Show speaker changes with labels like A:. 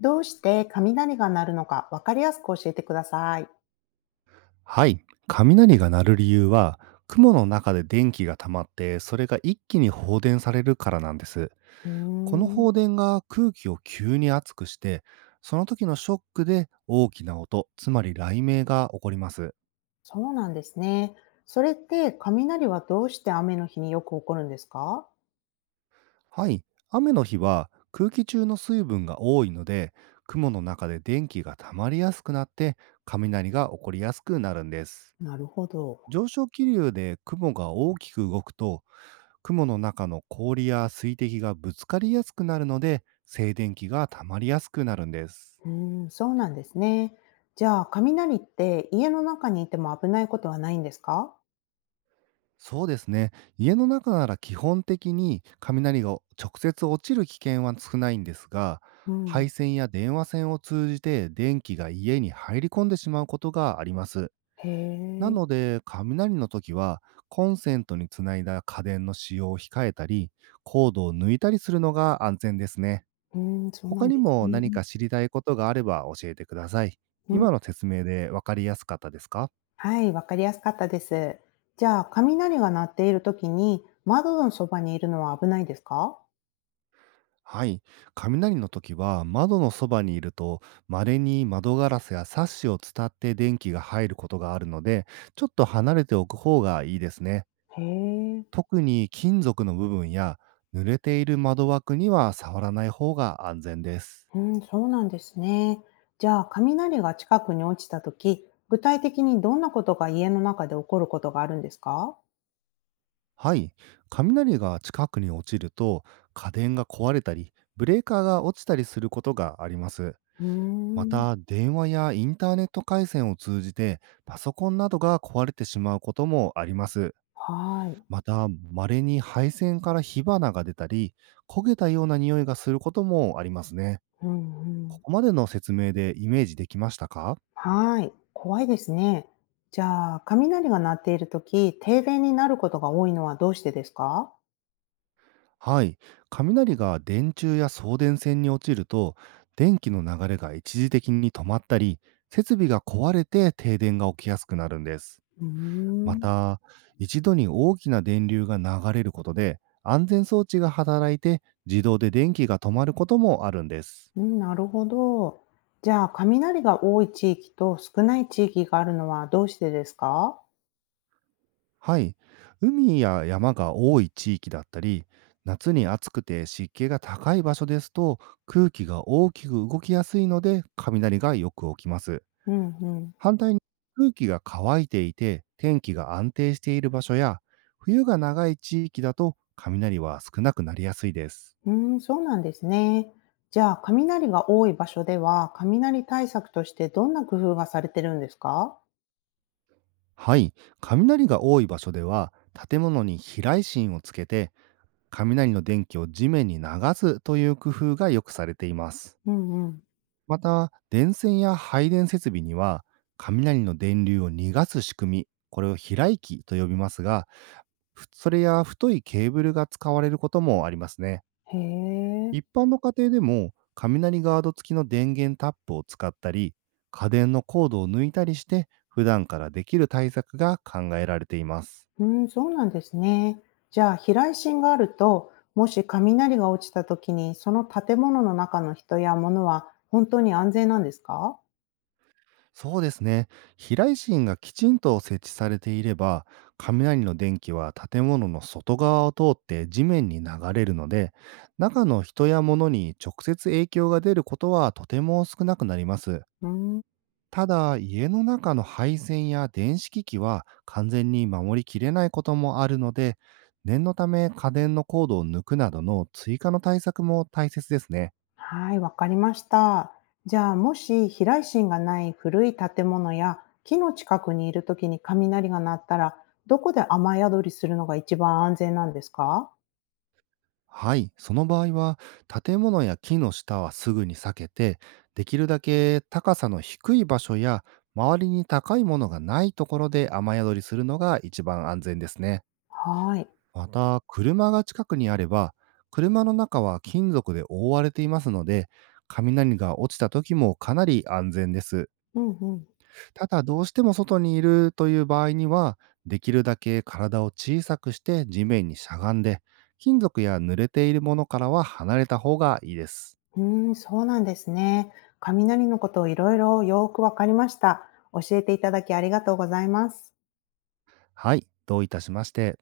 A: どうして雷が鳴るのか分かりやすく教えてください。
B: はい。雷が鳴る理由は、雲の中で電気が溜まって、それが一気に放電されるからなんです。
A: うー
B: この
A: ん、
B: 放電が空気を急に熱くして、その時のショックで大きな音、つまり雷鳴が起こります。
A: そうなんですね。それって雷はどうして雨の日によく起こるんですか？
B: はい。雨の日は空気中の水分が多いので、雲の中で電気が溜まりやすくなって、雷が起こりやすくなるんです。
A: なるほど。
B: 上昇気流で雲が大きく動くと、雲の中の氷や水滴がぶつかりやすくなるので静電気が溜まりやすくなるんです。
A: うーん、そうなんですね。じゃあ雷って家の中にいても危ないことはないんですか？
B: そうですね。家の中なら基本的に雷が直接落ちる危険は少ないんですが、
A: うん。
B: 配線や電話線を通じて電気が家に入り込んでしまうことがあります。
A: へ
B: な
A: え。
B: ので雷の時は、コンセントにつないだ家電の使用を控えたり、コードを抜いたりするのが安全ですね。
A: うん、そうな
B: 他
A: ん
B: に
A: です
B: も
A: ね。
B: 何か知りたいことがあれば教えてください。
A: うん、
B: 今の説明でわかりやすかったですか？
A: はい、分かりやすかったです。じゃあ雷が鳴っている時に窓のそばにいるのは危ないですか？
B: はい。雷の時は窓のそばにいると、稀に窓ガラスやサッシを伝って電気が入ることがあるので、ちょっと離れておく方がいいですね。
A: へえ。
B: 特に金属の部分や濡れている窓枠には触らない方が安全です。
A: うん、そうなんですね。じゃあ、雷が近くに落ちたとき、具体的にどんなことが家の中で起こることがあるんですか？
B: はい。雷が近くに落ちると、家電が壊れたり、ブレーカーが落ちたりすることがあります。
A: うー
B: ま
A: ん、
B: た、電話やインターネット回線を通じて、パソコンなどが壊れてしまうこともあります。
A: はい。
B: また、稀に配線から火花が出たり、焦げたような匂いがすることもありますね。
A: うんう
B: こ
A: ん、
B: こまでの説明でイメージできましたか？
A: はい。怖いですね。じゃあ、雷が鳴っているとき、停電になることが多いのはどうしてですか？
B: はい。雷が電柱や送電線に落ちると、電気の流れが一時的に止まったり、設備が壊れて停電が起きやすくなるんです。
A: うー
B: ま
A: ん、
B: た、一度に大きな電流が流れることで、安全装置が働いて自動で電気が止まることもあるんです。
A: うん、なるほど。じゃあ、雷が多い地域と少ない地域があるのはどうしてですか？
B: はい。海や山が多い地域だったり、夏に暑くて湿気が高い場所ですと、空気が大きく動きやすいので、雷がよく起きます。
A: うん。
B: 反対に空気が乾いていて、天気が安定している場所や、冬が長い地域だと、雷は少なくなりやすいです。
A: うーん、そうなんですね。じゃあ、雷が多い場所では、雷対策としてどんな工夫がされてるんですか？
B: はい、雷が多い場所では、建物に避雷針をつけて雷の電気を地面に流すという工夫がよくされています。
A: うんうん。
B: また、電線や配電設備には雷の電流を逃がす仕組み、これを避雷器と呼びますが、それや太いケーブルが使われることもありますね。
A: へえ。
B: 一般の家庭でも雷ガード付きの電源タップを使ったり、家電のコードを抜いたりして普段からできる対策が考えられています。
A: うん、そうなんですね。じゃあ、避雷針があると、もし雷が落ちた時に、その建物の中の人や物は本当に安全なんですか？
B: そうですね。避雷針がきちんと設置されていれば、雷の電気は建物の外側を通って地面に流れるので、中の人や物に直接影響が出ることはとても少なくなります。
A: うーん。
B: ただ、家の中の配線や電子機器は完全に守りきれないこともあるので、念のため家電のコードを抜くなどの追加の対策も大切ですね。
A: はい、わかりました。じゃあ、もし避雷針がない古い建物や木の近くにいるときに雷が鳴ったら、どこで雨宿りするのが一番安全なんですか？
B: はい、その場合は建物や木の下はすぐに避けて、できるだけ高さの低い場所や周りに高いものがないところで雨宿りするのが一番安全ですね。
A: はい。
B: まうんた車が近くにあれば、車の中は金属で覆われていますので、雷が落ちた時もかなり安全です。
A: うんうん。
B: ただ、どうしても外にいるという場合には、できるだけ体を小さくして地面にしゃがんで、金属や濡れているものからは離れた方がいいです。
A: うーん、そうなんですね。雷のことをいろいろよーくわかりました。教えていただきありがとうございます。
B: はい、どういたしまして。